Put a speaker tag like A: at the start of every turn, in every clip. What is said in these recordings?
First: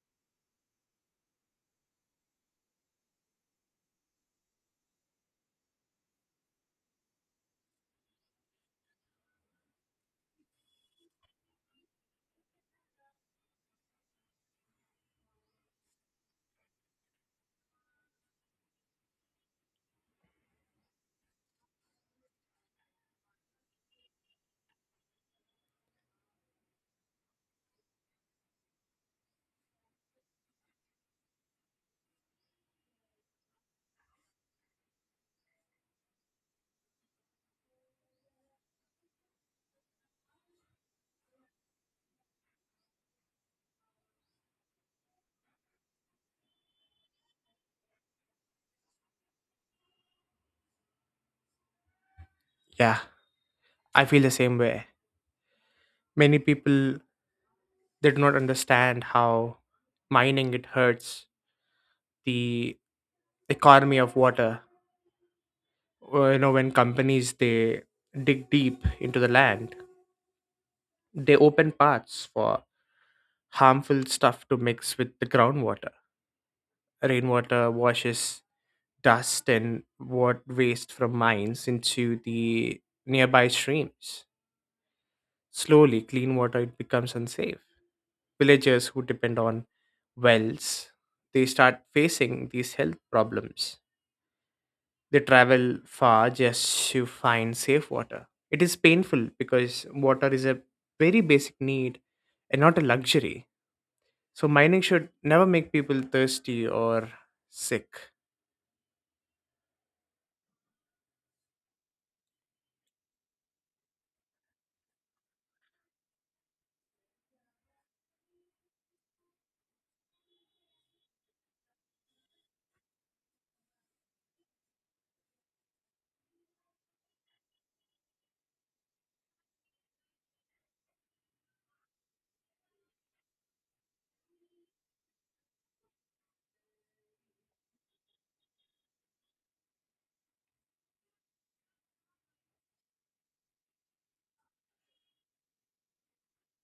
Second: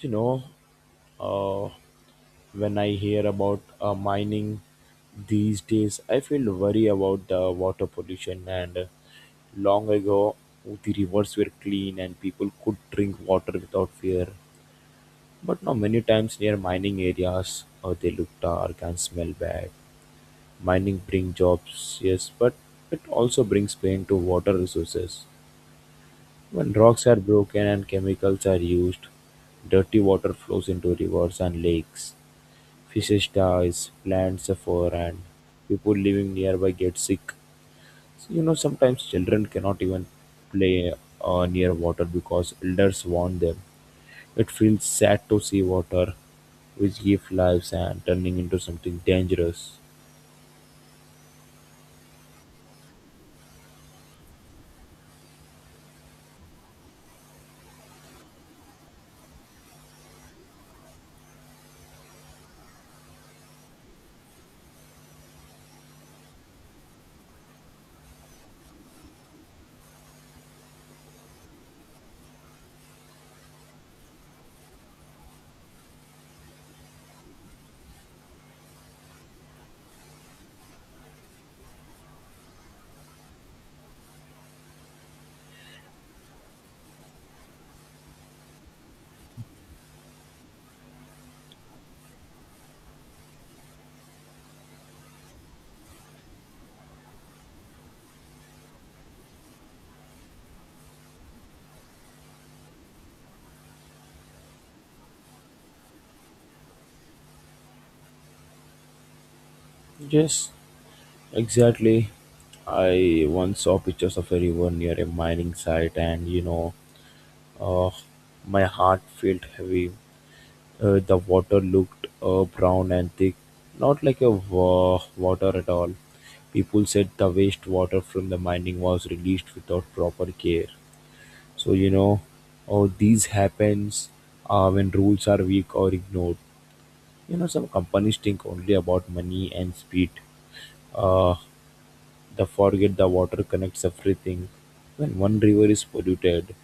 A: You know, uh, when I hear about mining these days, I feel worry about the water pollution. And Long ago, the rivers were clean and people could drink water without fear. But now, many times near mining areas, they look dark and smell bad. Mining brings jobs, yes, but it also brings pain to water resources. When rocks are broken and chemicals are used, dirty water flows into rivers and lakes. Fishes die, plants suffer, and people living nearby get sick. So, sometimes children cannot even play near water because elders warn them. It feels sad to see water, which gives lives, and turning into something dangerous.
B: Yeah, I feel the same way. Many people they do not understand how mining it hurts the economy of water. When companies they dig deep into the land, they open paths for harmful stuff to mix with the groundwater. Rainwater washes dust and what waste from mines into the nearby streams. Slowly, clean water it becomes unsafe villagers who depend on wells, they start facing these health problems. They travel far just to find safe water. It is painful because water is a very basic need and not a luxury. So mining should never make people thirsty or sick.
A: Yes, exactly. I once saw pictures of a river near a mining site, and Ah, my heart felt heavy. The water looked brown and thick, not like a water at all. People said the wastewater from the mining was released without proper care. So all these happens when rules are weak or ignored. Some companies think only about money and speed. Uh, the forget the water connects everything. When one river is polluted,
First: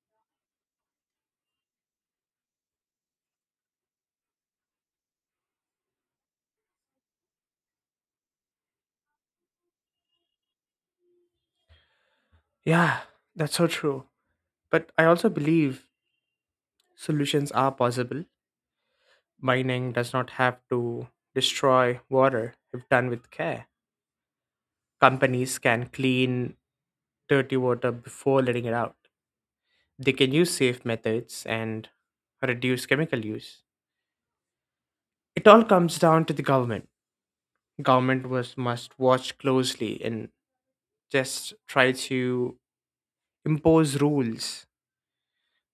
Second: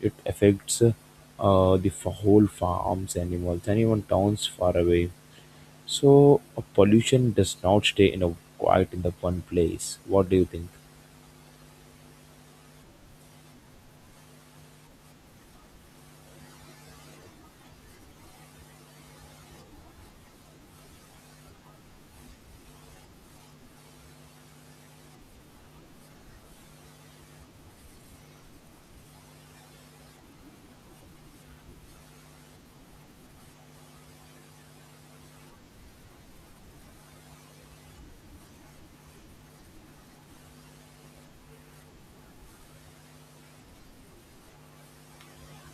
A: it affects the whole farms, animals, and even towns far away. So pollution does not stay in a quiet in the one place. What do you think?
B: Yeah, that's so true. But I also believe solutions are possible. Mining does not have to destroy water if done with care. Companies can clean dirty water before letting it out. They can use safe methods and reduce chemical use. It all comes down to the government. Government was must watch closely and just try to impose rules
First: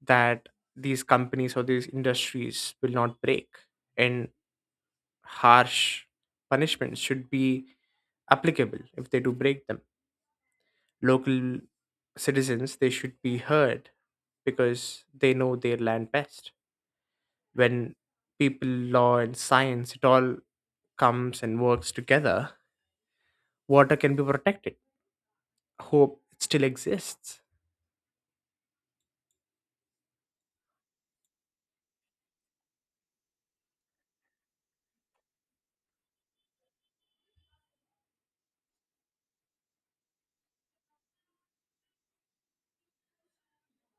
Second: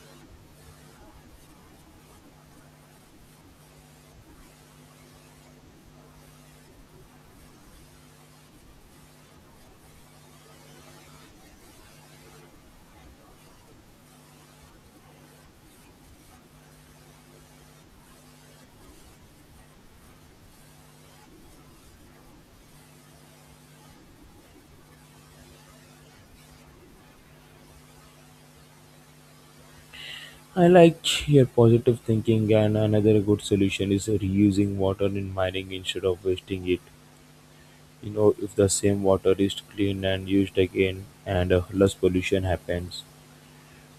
B: that these companies or these industries will not break. And harsh punishments should be applicable if they do break them. Local citizens they should be heard because they know their land best. When people law and science it all comes and works together, water can be protected. Hope it still exists.
A: I like your positive thinking, and another good solution is reusing water in mining instead of wasting it. If the same water is clean and used again, and less pollution happens.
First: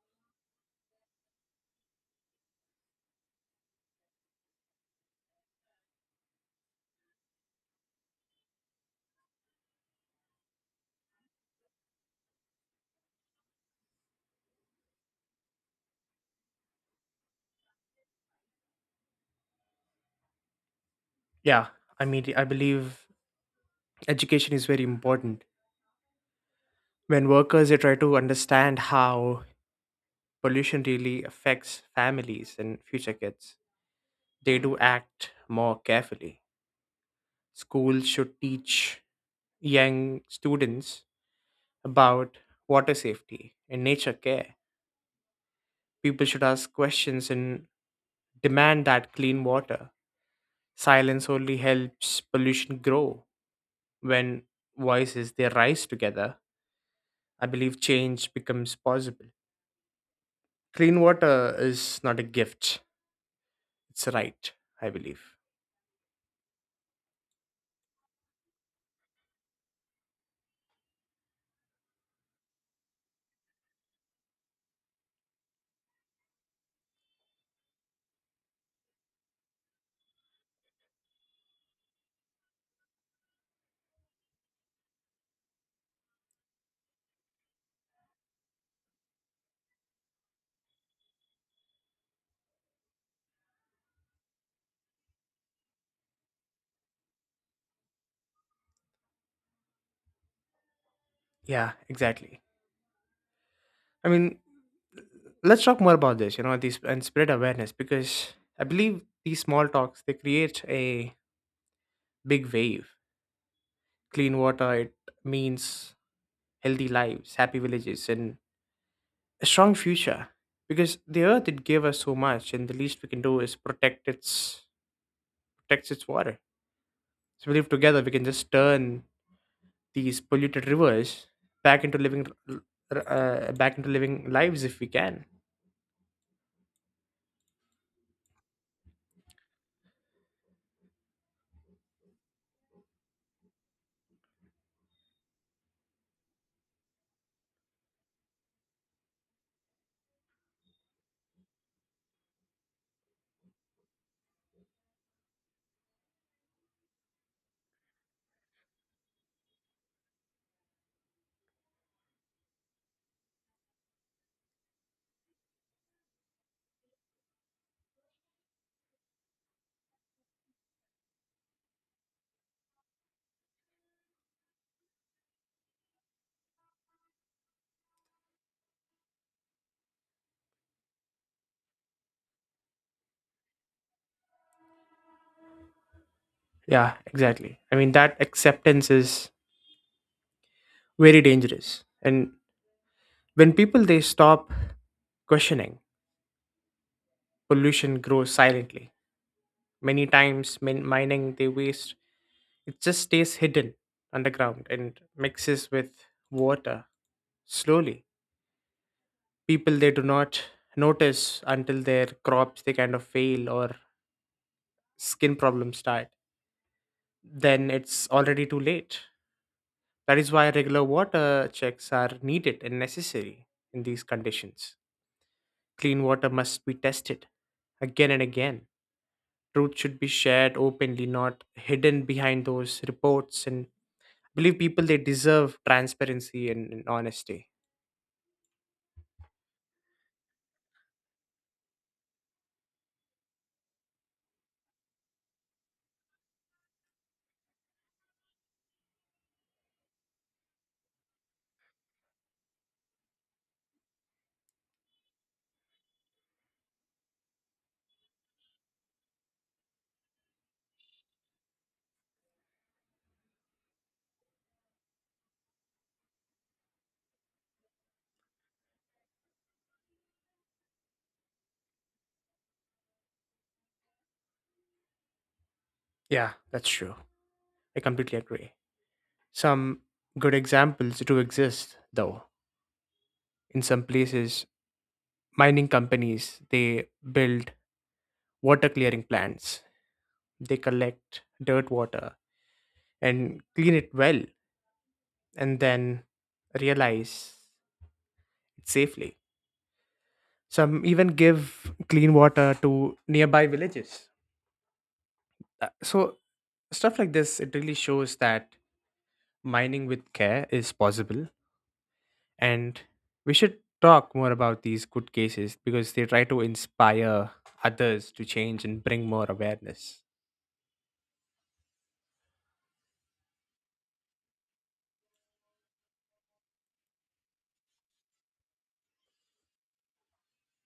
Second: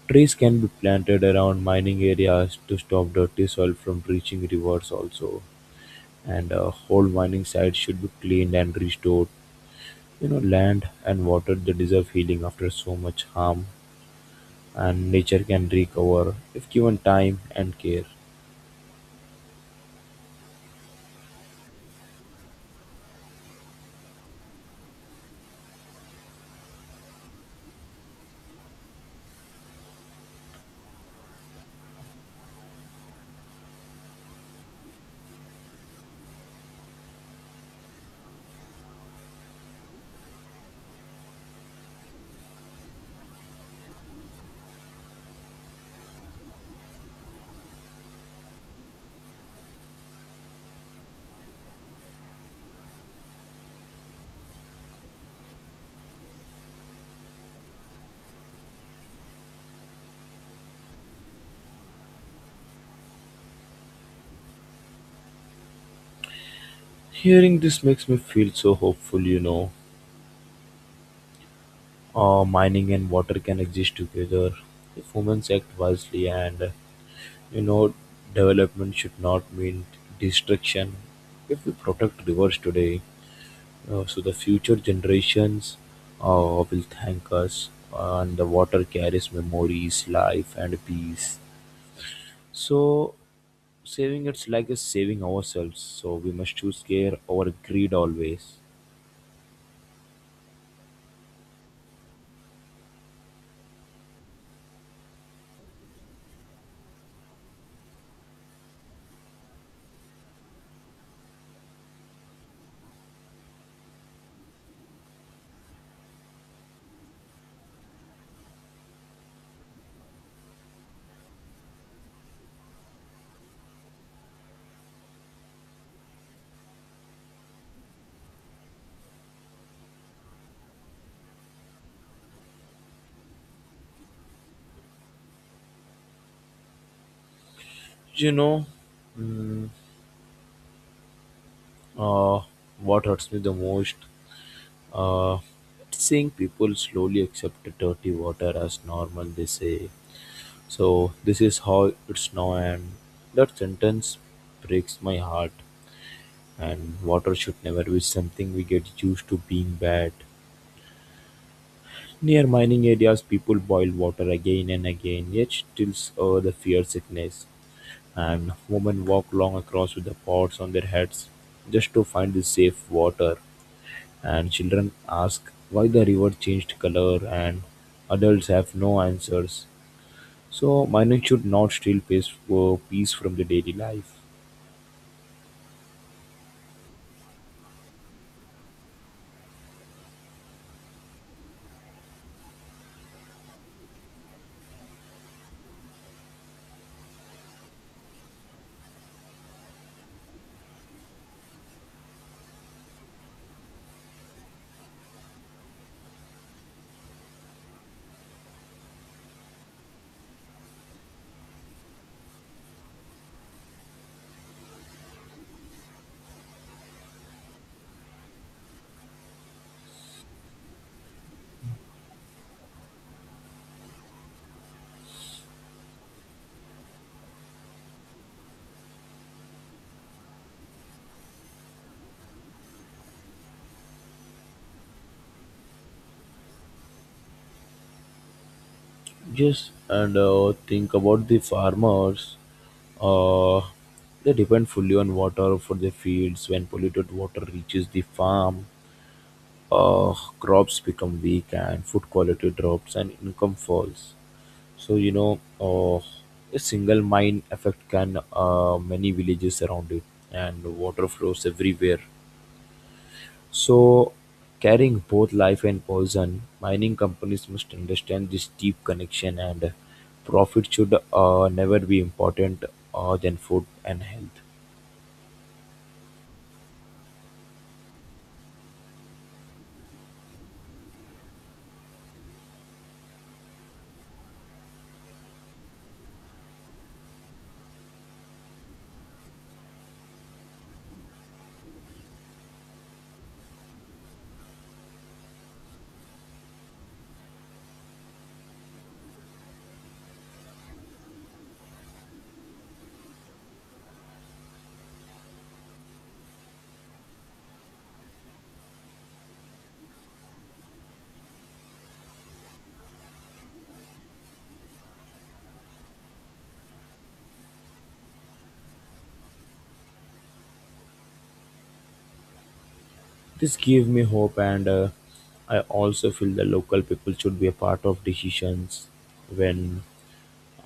A: Trees can be planted around mining areas to stop dirty soil from reaching rivers also. And whole mining sites should be cleaned and restored. Land and water they deserve healing after so much harm, and nature can recover if given time and care.
B: Yeah, I mean I believe education is very important. When workers they try to understand how pollution really affects families and future kids, they do act more carefully. Schools should teach young students about water safety and nature care. People should ask questions and demand that clean water. Silence only helps pollution grow. When voices they rise together, I believe change becomes possible. Clean water is not a gift; it's a right. I believe.
A: Hearing this makes me feel so hopeful, you know. Mining and water can exist together if humans act wisely and You know, development should not mean destruction. If we protect rivers today, so the future generations uh, will thank us, and the water carries memories, life, and peace. So, saving it's like is saving ourselves. So we must choose care over greed always.
B: Yeah, exactly. I mean, let's talk more about this. These and spread awareness because I believe these small talks they create a big wave. Clean water it means healthy lives, happy villages, and a strong future because the earth did give us so much and the least we can do is protect its protects its water. So we live together we can just turn these polluted rivers back into living back into living lives if we can.
A: You know, mm, uh, what hurts me the most, uh, seeing people slowly accept dirty water as normal. They say so this is how it's now, and that sentence breaks my heart, and water should never be something we get used to being bad. Near mining areas people boil water again and again yet still the fear sickness and women walk long across with the pots on their heads just to find the safe water and children ask why the river changed color and adults have no answers. So mining should not steal peace, peace from the daily life.
B: Yeah, exactly. I mean that acceptance is very dangerous and when people they stop questioning, pollution grows silently. Many times mining they waste it just stays hidden underground and mixes with water slowly. People they do not notice until their crops they kind of fail or skin problems start. Then it's already too late. That is why regular water checks are needed and necessary. In these conditions clean water must be tested again and again. Truth should be shared openly, not hidden behind those reports. And I believe people they deserve transparency and honesty.
A: Yes, and think about the farmers. Uh, they depend fully on water for their fields. When polluted water reaches the farm, uh, crops become weak and food quality drops and income falls. So a single mine effect can many villages around it, and water flows everywhere. So, carrying both life and poison, mining companies must understand this deep connection, and profit should never be important than food and health.
B: Yeah, that's true. I completely agree. Some good examples do exist, though. In some places, mining companies they build water clearing plants. They collect dirt water and clean it well, and then realize it safely. Some even give clean water to nearby villages. So stuff like this it really shows that mining with care is possible. And we should talk more about these good cases because they try to inspire others to change and bring more awareness.
A: This gave me hope, and I also feel the local people should be a part of decisions when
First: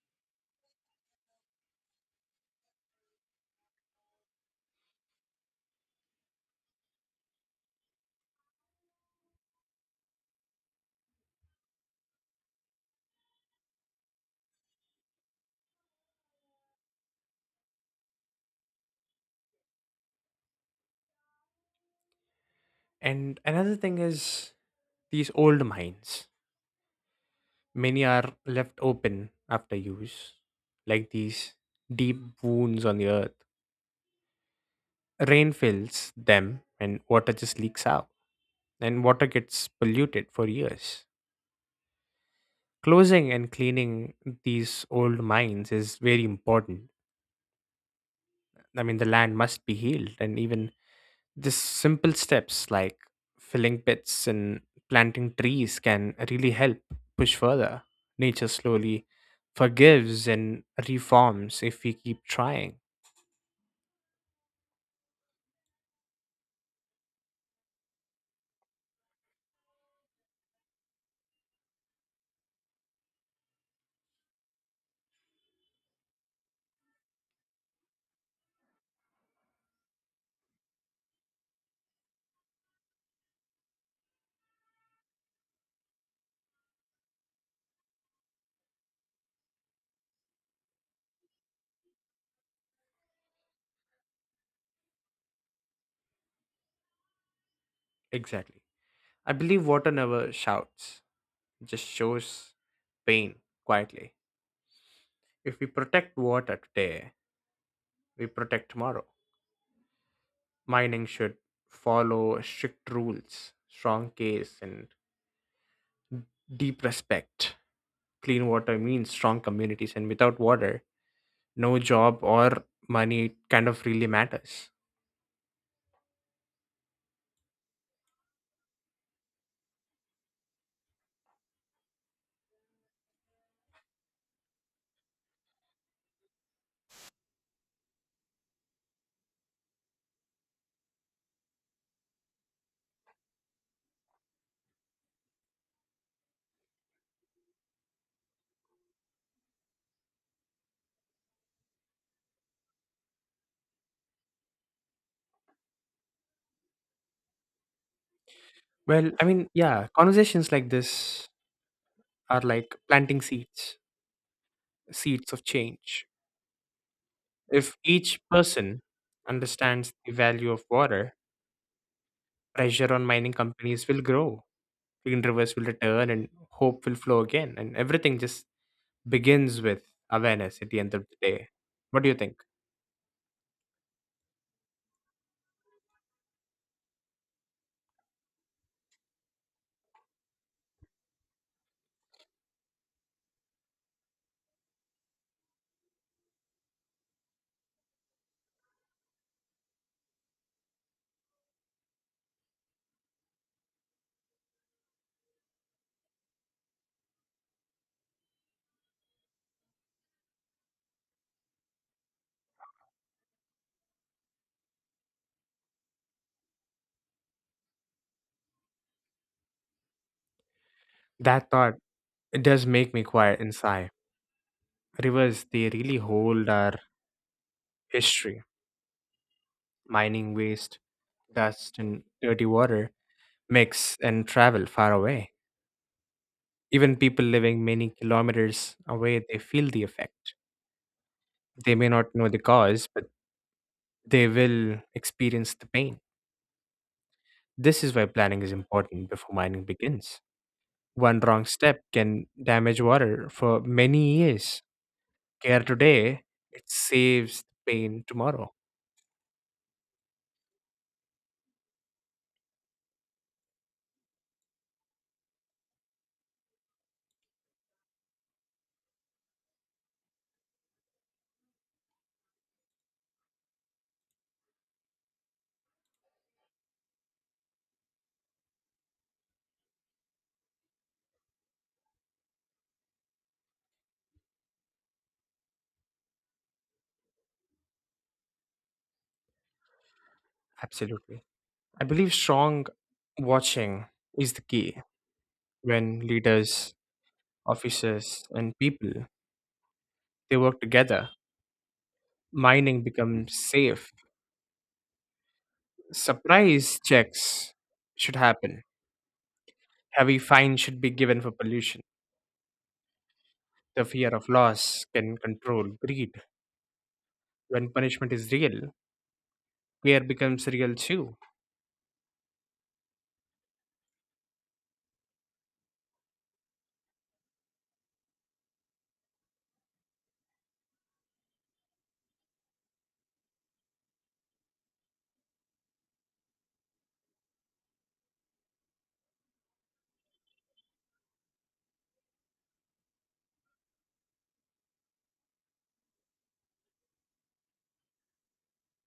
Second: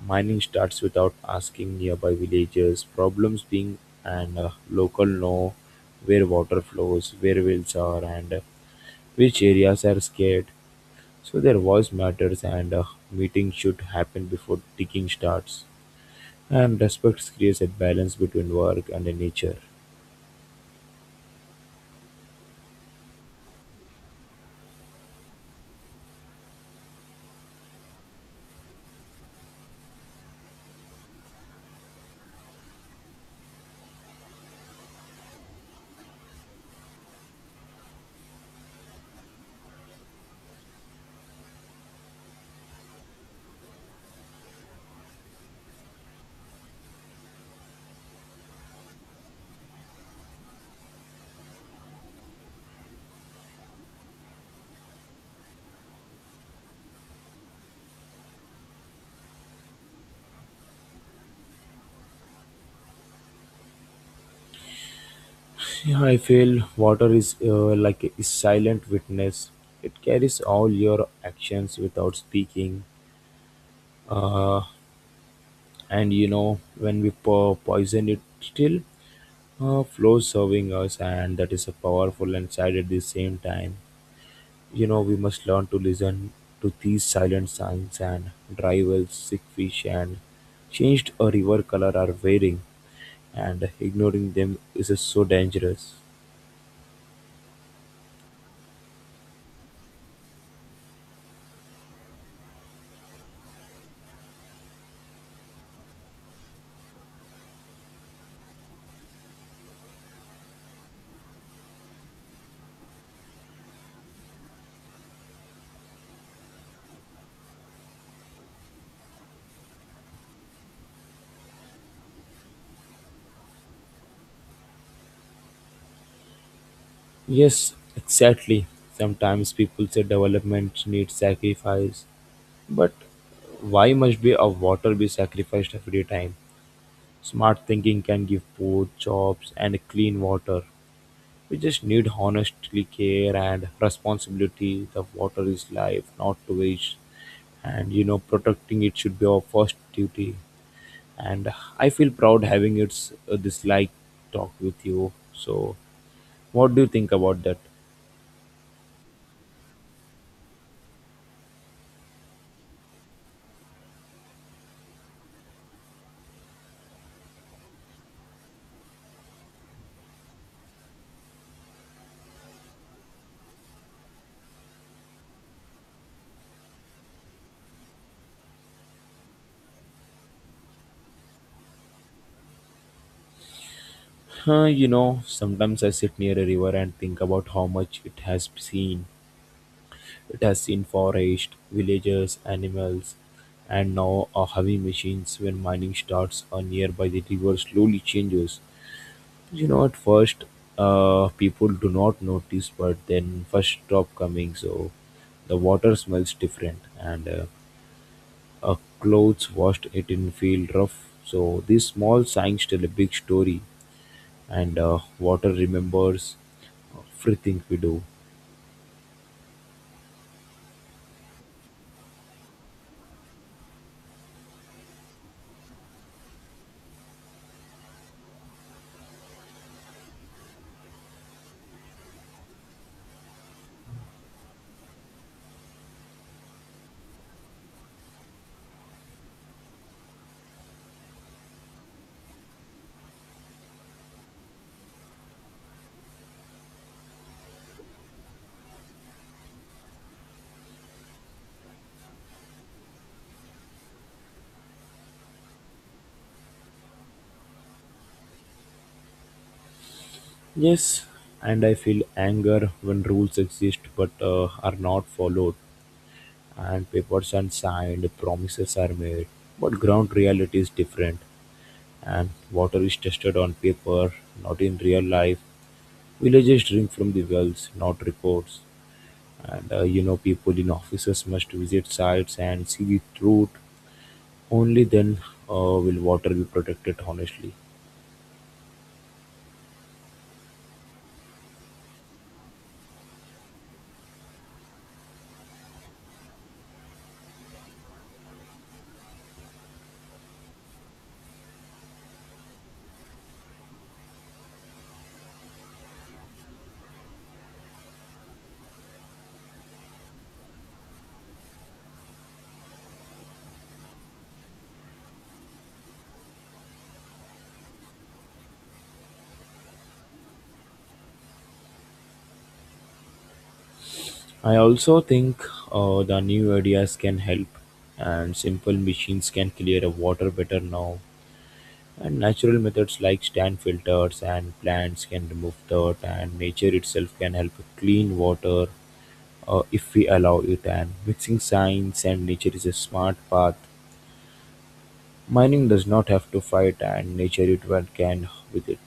A: mining starts without asking nearby villagers. Problems being and local know where water flows, where wells are, and which areas are scared. So their voice matters and a meeting should happen before digging starts. And respect creates a balance between work and the nature.
B: And another thing is these old mines. Many are left open after use, like these deep wounds on the earth. Rain fills them and water just leaks out, and water gets polluted for years. Closing and cleaning these old mines is very important. I mean, the land must be healed, and even these simple steps like filling pits and planting trees can really help push further. Nature slowly forgives and reforms if we keep trying.
A: Yeah, I feel water is like a silent witness. It carries all your actions without speaking. Uh, and you know, when we poison it, still flows serving us, and that is a powerful and sad at the same time. You know, we must learn to listen to these silent signs and dry wells, sick fish, and changed a river color are wearing, and ignoring them is so dangerous.
B: Exactly. I believe water never shouts, just shows pain quietly. If we protect water today, we protect tomorrow. Mining should follow strict rules, strong case, and deep respect. Clean water means strong communities, and without water, no job or money kind of really matters.
A: Yes, exactly. Sometimes people say development needs sacrifice. Why must be a water be sacrificed every time? Smart thinking can give food, jobs, and clean water. We just need honestly care and responsibility. The water is life, not to waste. And you know, protecting it should be our first duty. And I feel proud having it's this like talk with you. So, what do you think about that?
B: Well, I mean, yeah, conversations like this are like planting seeds, seeds of change. If each person understands the value of water, pressure on mining companies will grow, green rivers will return, and hope will flow again. And everything just begins with awareness at the end of the day. What do you think?
A: You know, sometimes I sit near a river and think about how much it has seen. It has seen forest, villages, animals, and now a heavy machines when mining starts a nearby the river slowly changes. You know, at first, people do not notice, but then first stop coming, so the water smells different, and a clothes washed it in feel rough. So these small signs tell a big story, and water remembers everything we do.
B: That thought, it does make me quiet and sigh. Rivers, they really hold our history. Mining waste, dust, and dirty water mix and travel far away. Even people living many kilometers away, they feel the effect. They may not know the cause, but they will experience the pain. This is why planning is important before mining begins. One wrong step can damage water for many years. Care today, it saves the pain tomorrow.
A: Yes, and I feel anger when rules exist but are not followed, and papers are signed, promises are made, but ground reality is different, and water is tested on paper, not in real life. Villagers drink from the wells, not reports. And you know, people in offices must visit sites and see the truth. Only then uh, will water be protected honestly.
B: Absolutely. I believe strong watching is the key. When leaders officers, and people. They work together. Mining becomes safe. Surprise checks should happen. Heavy fines should be given for pollution. The fear of loss can control greed. When punishment is real, fear becomes real too.
A: I also think the new ideas can help, and simple machines can clear a water better now. And natural methods like stand filters and plants can remove dirt, and nature itself can help clean water if we allow it, and mixing science and nature is a smart path. Mining does not have to fight, and nature it well can with it.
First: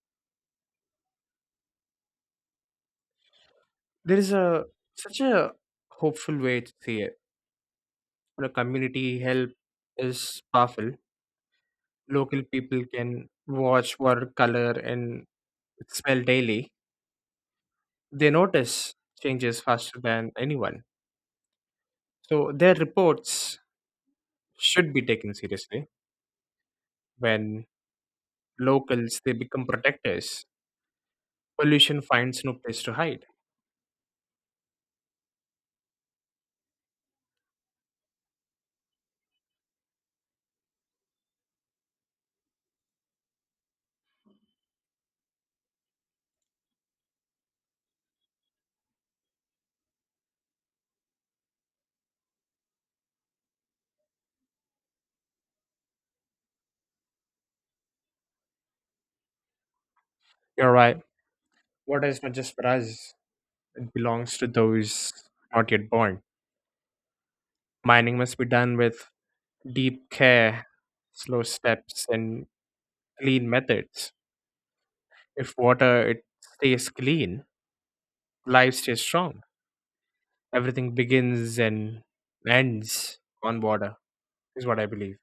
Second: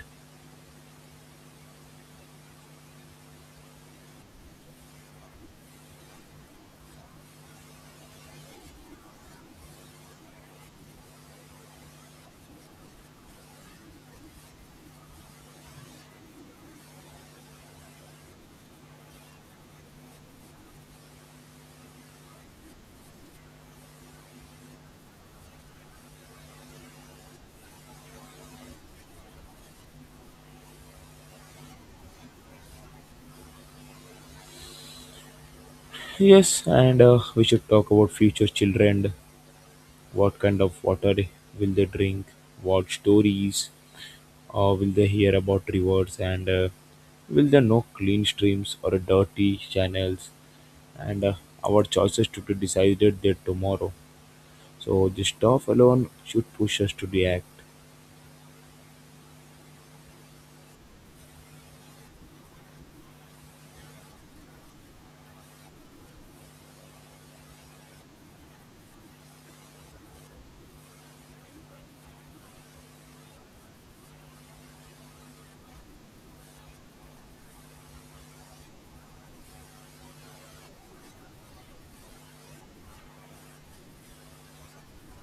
B: There is a such a hopeful way to see it. The community help is powerful. Local people can watch, water color, and smell daily. They notice changes faster than anyone. So their reports should be taken seriously. When locals they become protectors, pollution finds no place to hide.
A: Yes, and we should talk about future children. What kind of water will they drink? What stories will they hear about rivers? And will they know clean streams or dirty channels? And our choices to be decided there tomorrow. So this stuff alone should push us to the act.
B: You're right. Water is not just for us. It belongs to those not yet born. Mining must be done with deep care, slow steps, and clean methods. If water it stays clean, life stays strong. Everything begins and ends on water is what I believe.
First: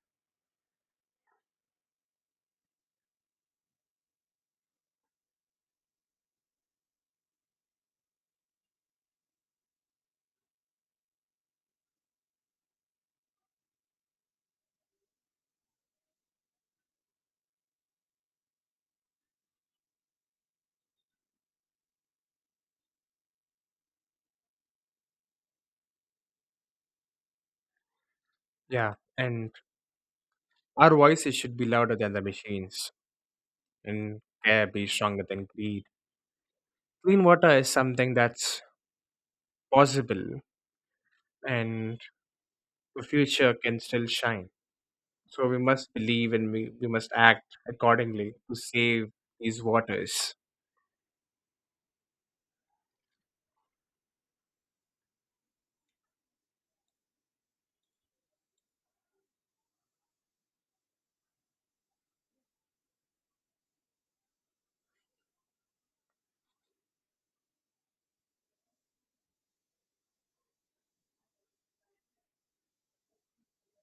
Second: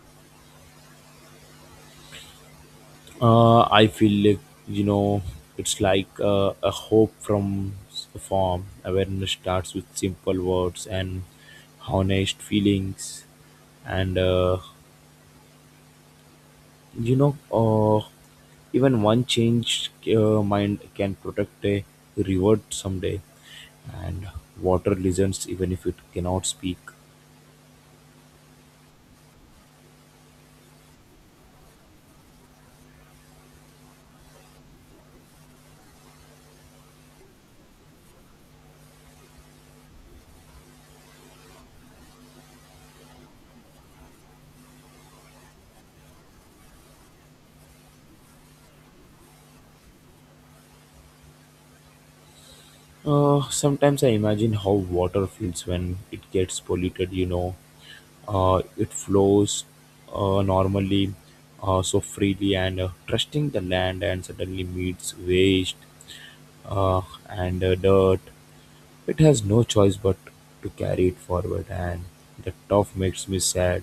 A: I feel like you know it's like a hope from a form. Awareness starts with simple words and honest feelings, and you know uh, even one changed mind can protect a reward someday. And water listens even if it cannot speak.
B: Yeah, and our voices should be louder than the machines and care be stronger than greed. Clean water is something that's possible, and the future can still shine. So we must believe and we must act accordingly to save these waters.
A: Sometimes I imagine how water feels when it gets polluted. You know, it flows normally so freely and trusting the land and suddenly meets waste uh, and dirt it has no choice but to carry it forward and the tough makes me sad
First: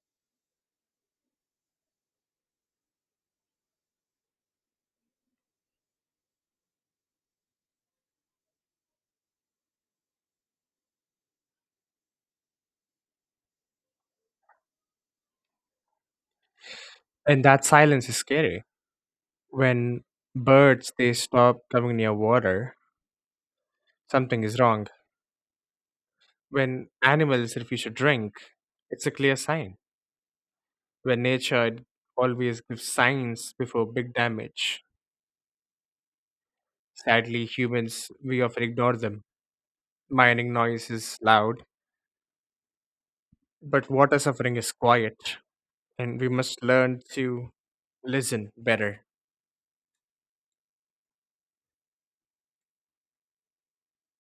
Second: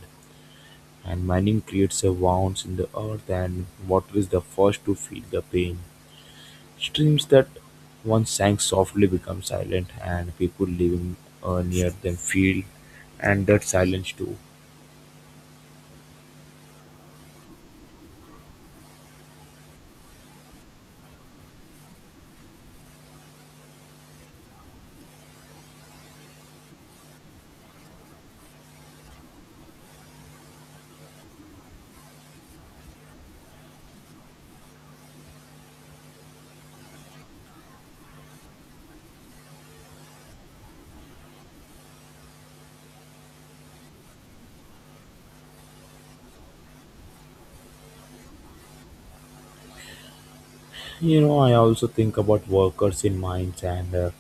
A: and mining creates a wounds in the earth and water is the first to feel the pain streams that once sang softly become silent and people living near them feel and that silence too.
B: And that silence is scary. When birds they stop coming near water, something is wrong. When animals refuse to drink, it's a clear sign. When nature always gives signs before big damage. Sadly, humans, we often ignore them. Mining noise is loud, but water suffering is quiet, and we must learn to listen better.
A: You know, I also think about workers in mines, and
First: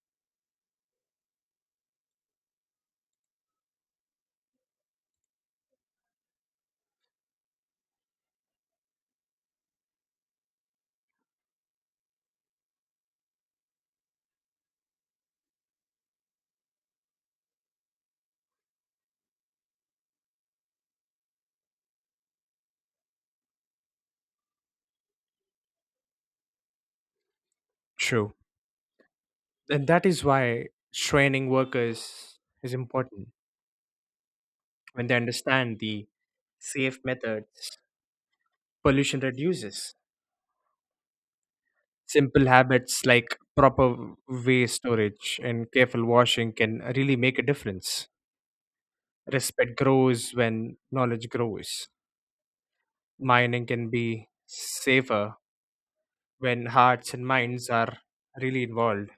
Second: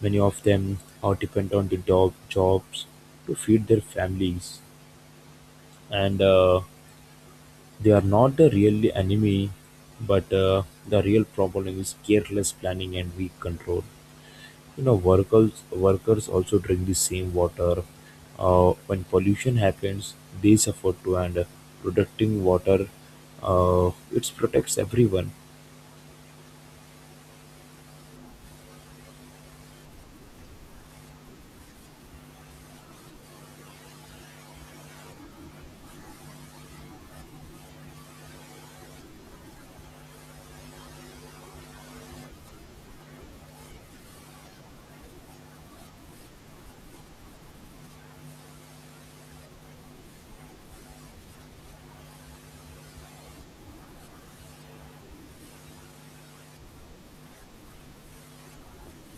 A: many of them are dependent on the job jobs to feed their families, and they are not the real enemy, but the real problem is careless planning and weak control. You know, workers also drink the same water. When pollution happens, they suffer too, and protecting water, it protects everyone.
B: True. And that is why training workers is important. When they understand the safe methods, pollution reduces. Simple habits like proper waste storage and careful washing can really make a difference. Respect grows when knowledge grows. Mining can be safer when hearts and minds are really involved.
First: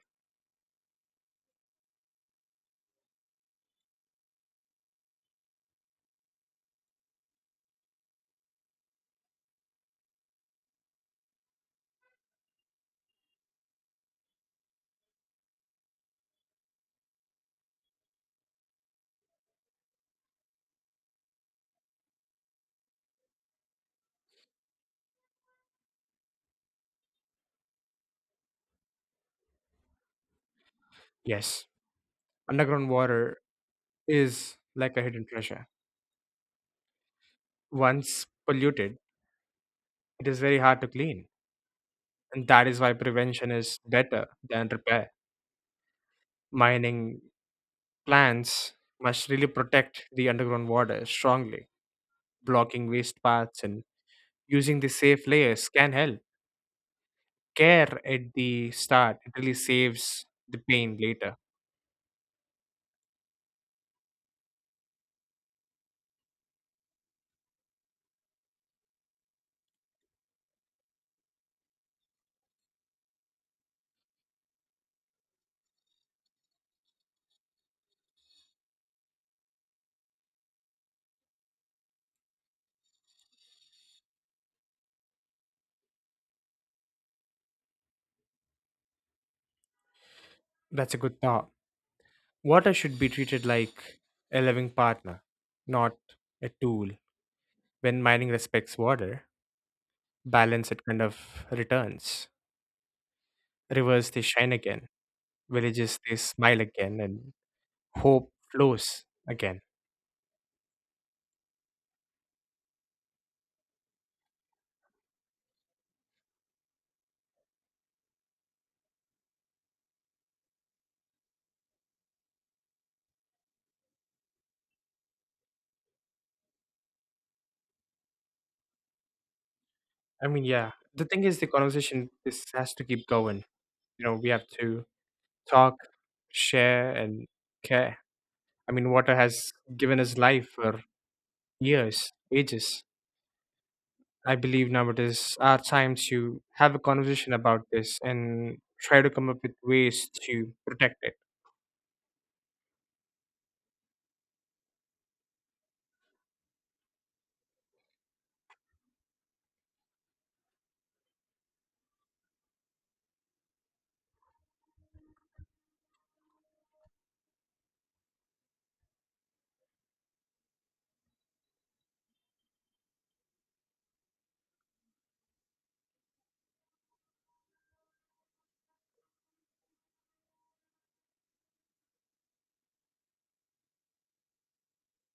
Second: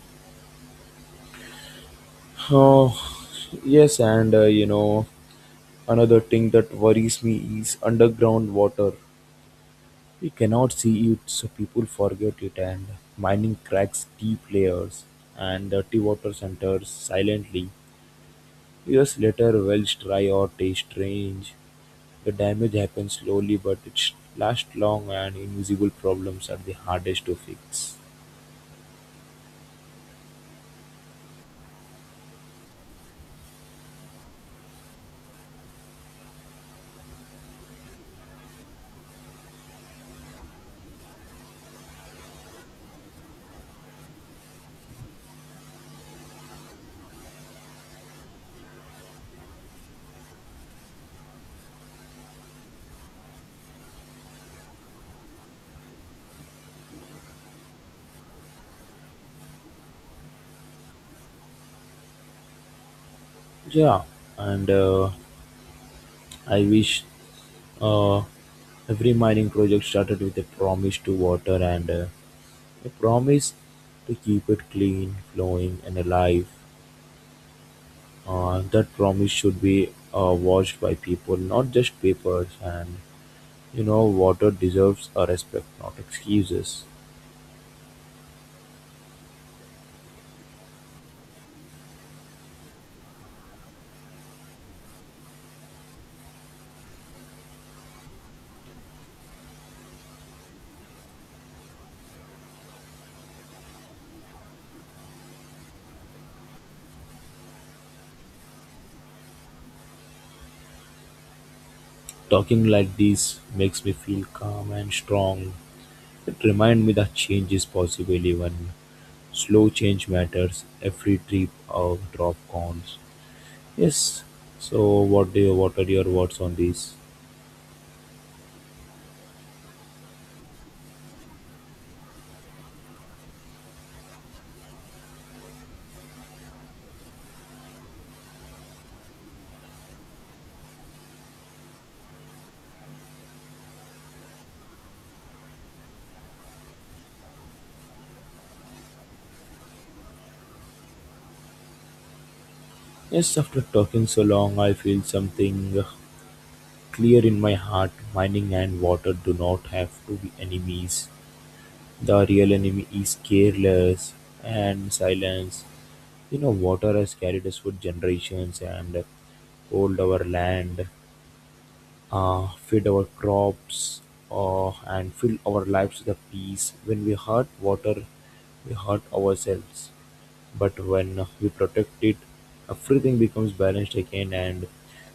A: Oh, yes, and you know. Another thing that worries me is underground water. We cannot see it, so people forget it, and mining cracks deep layers, and dirty water enters silently. Years later, wells dry or taste strange. The damage happens slowly, but it lasts long, and invisible problems are the hardest to fix.
B: Yes, underground water is like a hidden treasure. Once polluted, it is very hard to clean. And that is why prevention is better than repair. Mining plants must really protect the underground water strongly, blocking waste paths and using the safe layers can help. Care at the start it really saves the pain later.
A: Yeah, and I wish uh, every mining project started with a promise to water and I promise to keep it clean, flowing and alive. That promise should be watched by people, not just papers. And you know, water deserves a respect, not excuses.
B: That's a good thought. Water should be treated like a living partner, not a tool. When mining respects water, balance it kind of returns. Rivers they shine again, villages they smile again, and hope flows again.
A: Talking like this makes me feel calm and strong. It reminds me that change is possible even slow change matters. Every drip or drop counts. Yes. So, what are your words on this?
B: I mean, yeah. The thing is, the conversation this has to keep going. You know, we have to talk, share, and care. I mean, water has given us life for years, ages. I believe now it is our time to have a conversation about this and try to come up with ways to protect it.
A: Yes, after talking so long, I feel something clear in my heart, mining and water do not have to be enemies. The real enemy is careless and silence. You know, water has carried us for generations and hold our land, feed our crops, and fill our lives with a peace. When we hurt water, we hurt ourselves. But when we protect it, everything becomes balanced again and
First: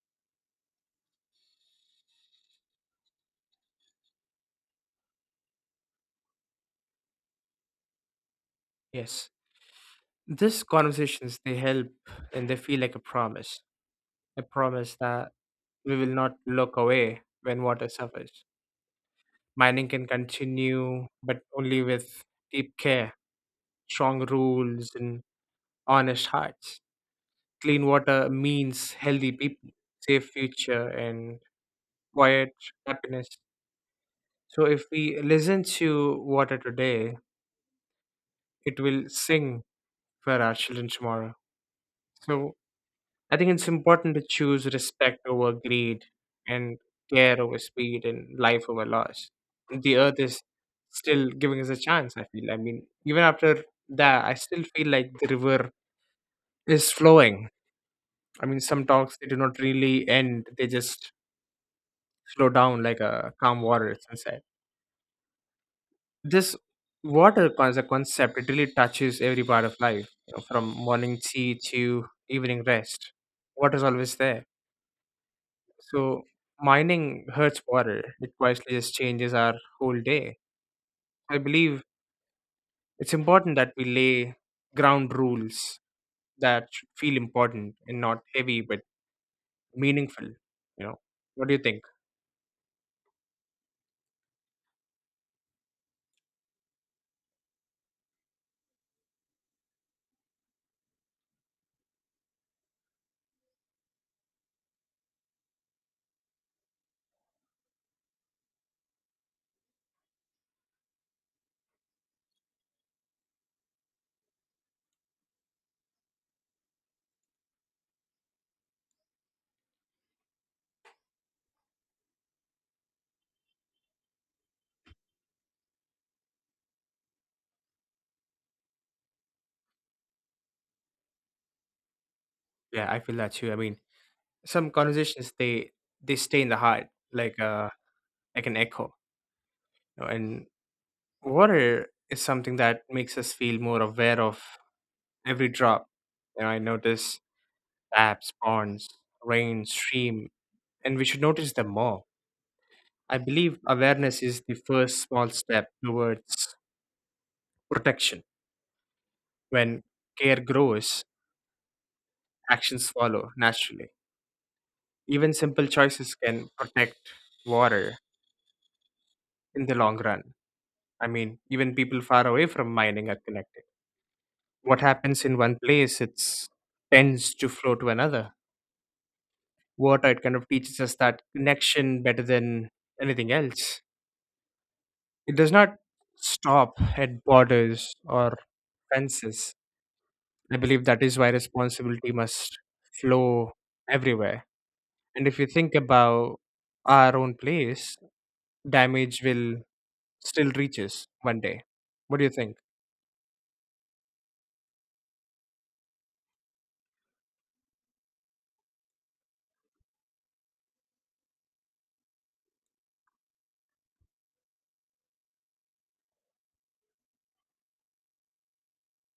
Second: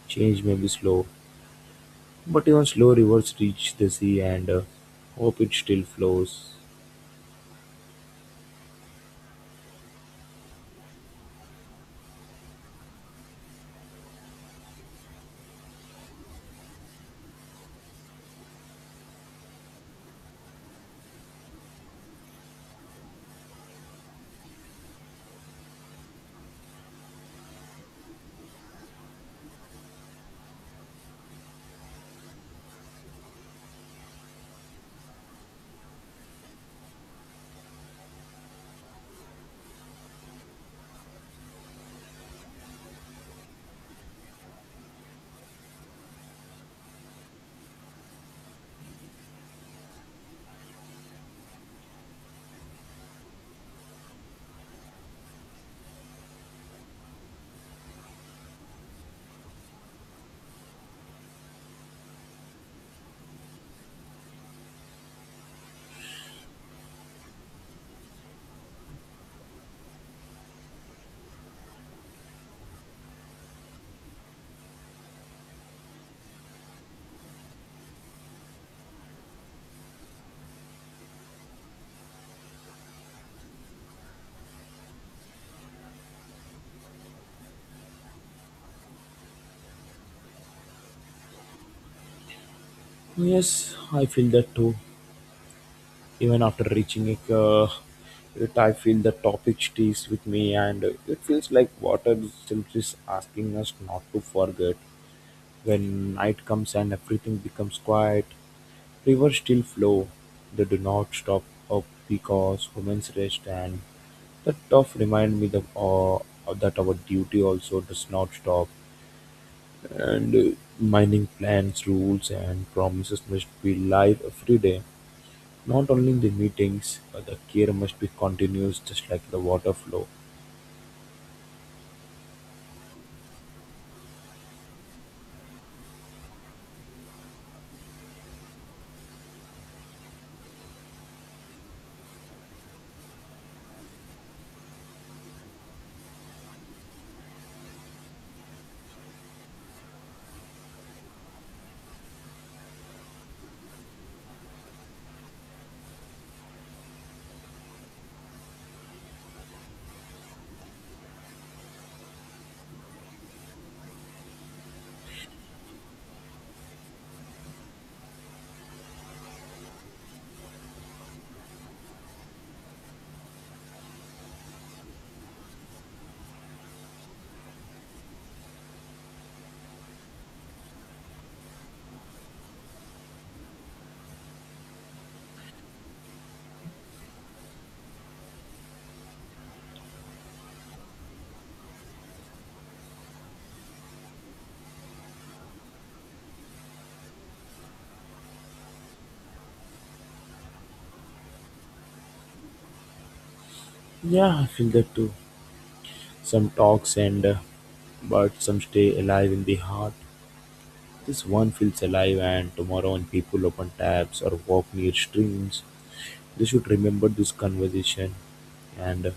A: change may be slow, but even slow rivers reach the sea and hope it still flows.
B: Yes. These conversations, they help and they feel like a promise. A promise that we will not look away when water suffers. Mining can continue, but only with deep care, strong rules, and honest hearts. Clean water means healthy people, safe future, and quiet happiness. So, if we listen to water today, it will sing for our children tomorrow. So, I think it's important to choose respect over greed and care over speed and life over loss. The earth is still giving us a chance, I feel. I mean, even after that, I still feel like the river is flowing. I mean, some talks they do not really end; they just slow down like a calm water at sunset. This water as a concept, it really touches every part of life, you know, from morning tea to evening rest. Water's always there. So mining hurts water. It quietly just changes our whole day. I believe it's important that we lay ground rules that should feel important and not heavy but meaningful. You know, what do you think?
A: Yes, I feel that too. Even after reaching it, I feel the topic stays with me and it feels like water is still just asking us not to forget. When night comes and everything becomes quiet, rivers still flow. They do not stop up because women's rest and that tough remind me that, that our duty also does not stop. And mining plans, rules, and promises must be live every day. Not only in the meetings, but the care must be continuous, just like the water flow.
B: Yeah, I feel that too. I mean, some conversations they stay in the heart like like an echo. And water is something that makes us feel more aware of every drop. You know, I notice taps, ponds, rain, stream, and we should notice them more. I believe awareness is the first small step towards protection. When care grows, actions follow naturally. Even simple choices can protect water in the long run. I mean, even people far away from mining are connected. What happens in one place it's tends to flow to another. Water it kind of teaches us that connection better than anything else. It does not stop at borders or fences. I believe that is why responsibility must flow everywhere. And if you think about our own place, damage will still reach us one day. What do you think?
A: Yeah, I feel that too. Some talks and but some stay alive in the heart. This one feels alive, and tomorrow when people open tabs or walk near streams, they should remember this conversation and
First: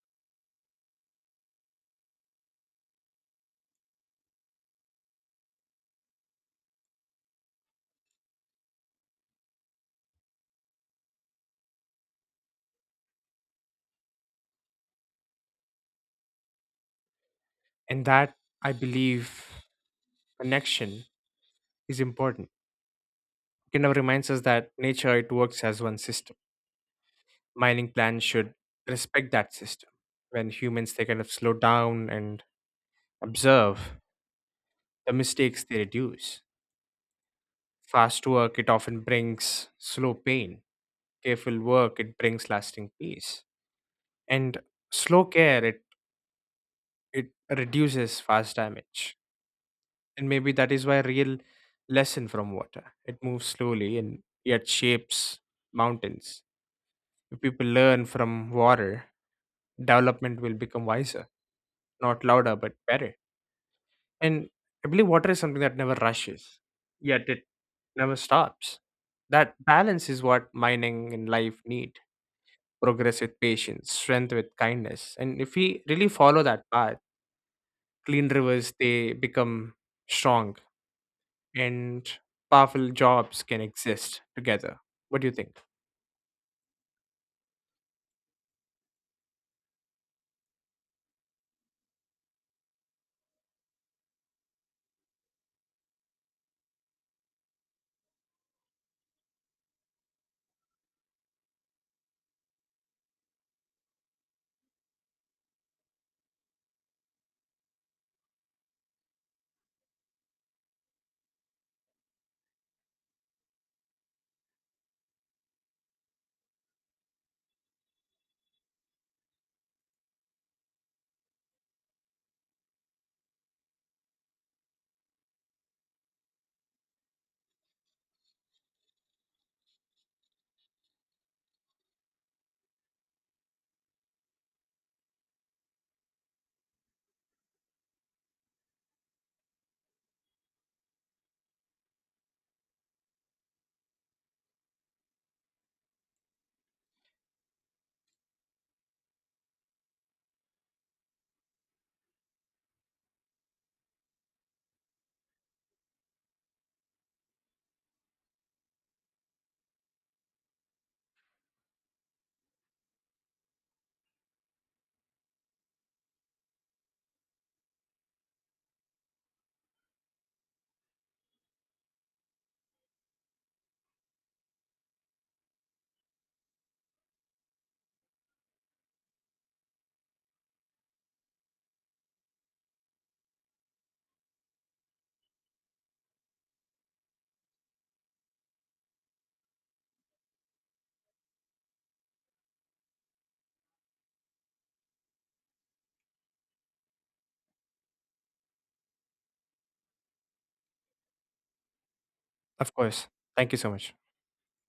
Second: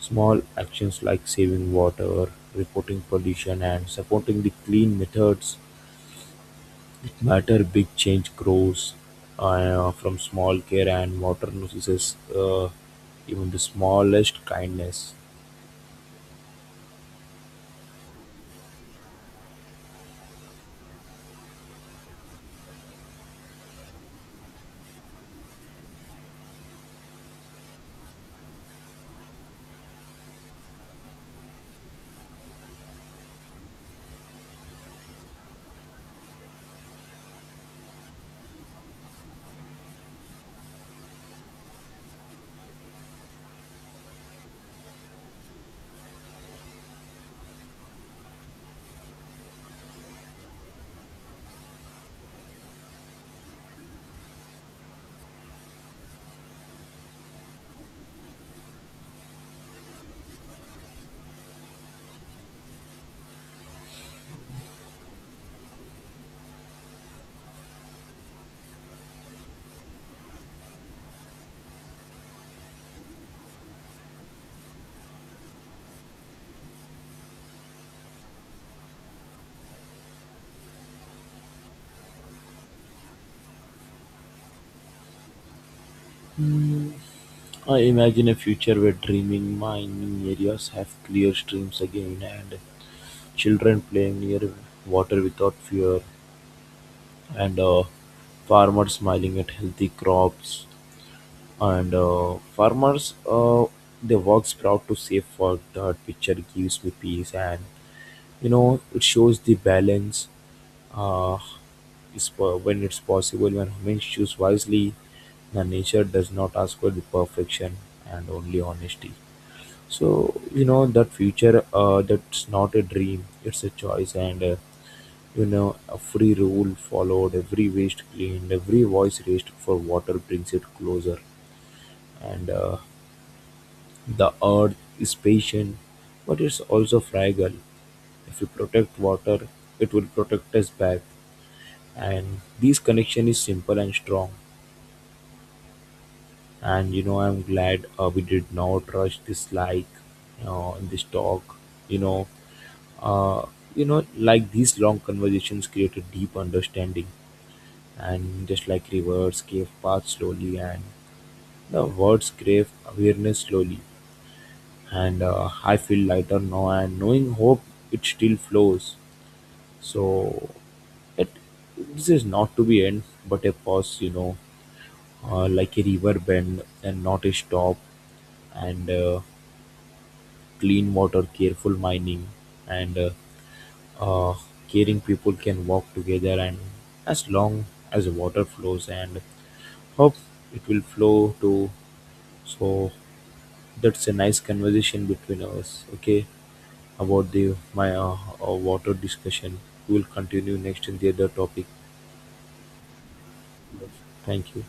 A: small actions like saving water, reporting pollution, and supporting the clean methods matter. Big change grows from small care and modern notices even the smallest kindness.
B: And that I believe connection is important. Kind of reminds us that nature it works as one system. Mining plans should respect that system. When humans they kind of slow down and observe, the mistakes they reduce. Fast work it often brings slow pain. Careful work it brings lasting peace. And slow care it reduces fast damage. And maybe that is why real lesson from water. It moves slowly and yet shapes mountains. If people learn from water, development will become wiser, not louder, but better. And I believe water is something that never rushes, yet it never stops. That balance is what mining and life need. Progress with patience, strength with kindness. And if we really follow that path, clean rivers, they become strong and powerful jobs can exist together. What do you think?
A: Mm. I imagine a future where dreaming mining areas have clear streams again and children playing near water without fear and farmers smiling at healthy crops and farmers they works proud to save for that picture gives me peace and you know it shows the balance uh, when it's possible when humans choose wisely the nature does not ask for the perfection and only honesty. So you know that future that's not a dream, it's a choice, and you know a free rule followed every waste cleaned every voice raised for water brings it closer and the earth is patient but it's also fragile. If we protect water, it will protect us back. And this connection is simple and strong. And you know, I'm glad we did not rush this like in this talk. You know, uh, you know, like these long conversations create a deep understanding. And just like rivers gave path slowly, and the words gave awareness slowly. And I feel lighter now, and knowing hope, it still flows. So this is not to be end, but a pause, you know, like a river bend and not a stop, and clean water, careful mining, and uh, caring people can walk together. And as long as the water flows, and hope it will flow too. So that's a nice conversation between us. Okay, about the my water discussion. We will continue next in the other topic.
B: Of course. Thank you so much.
A: Thank you.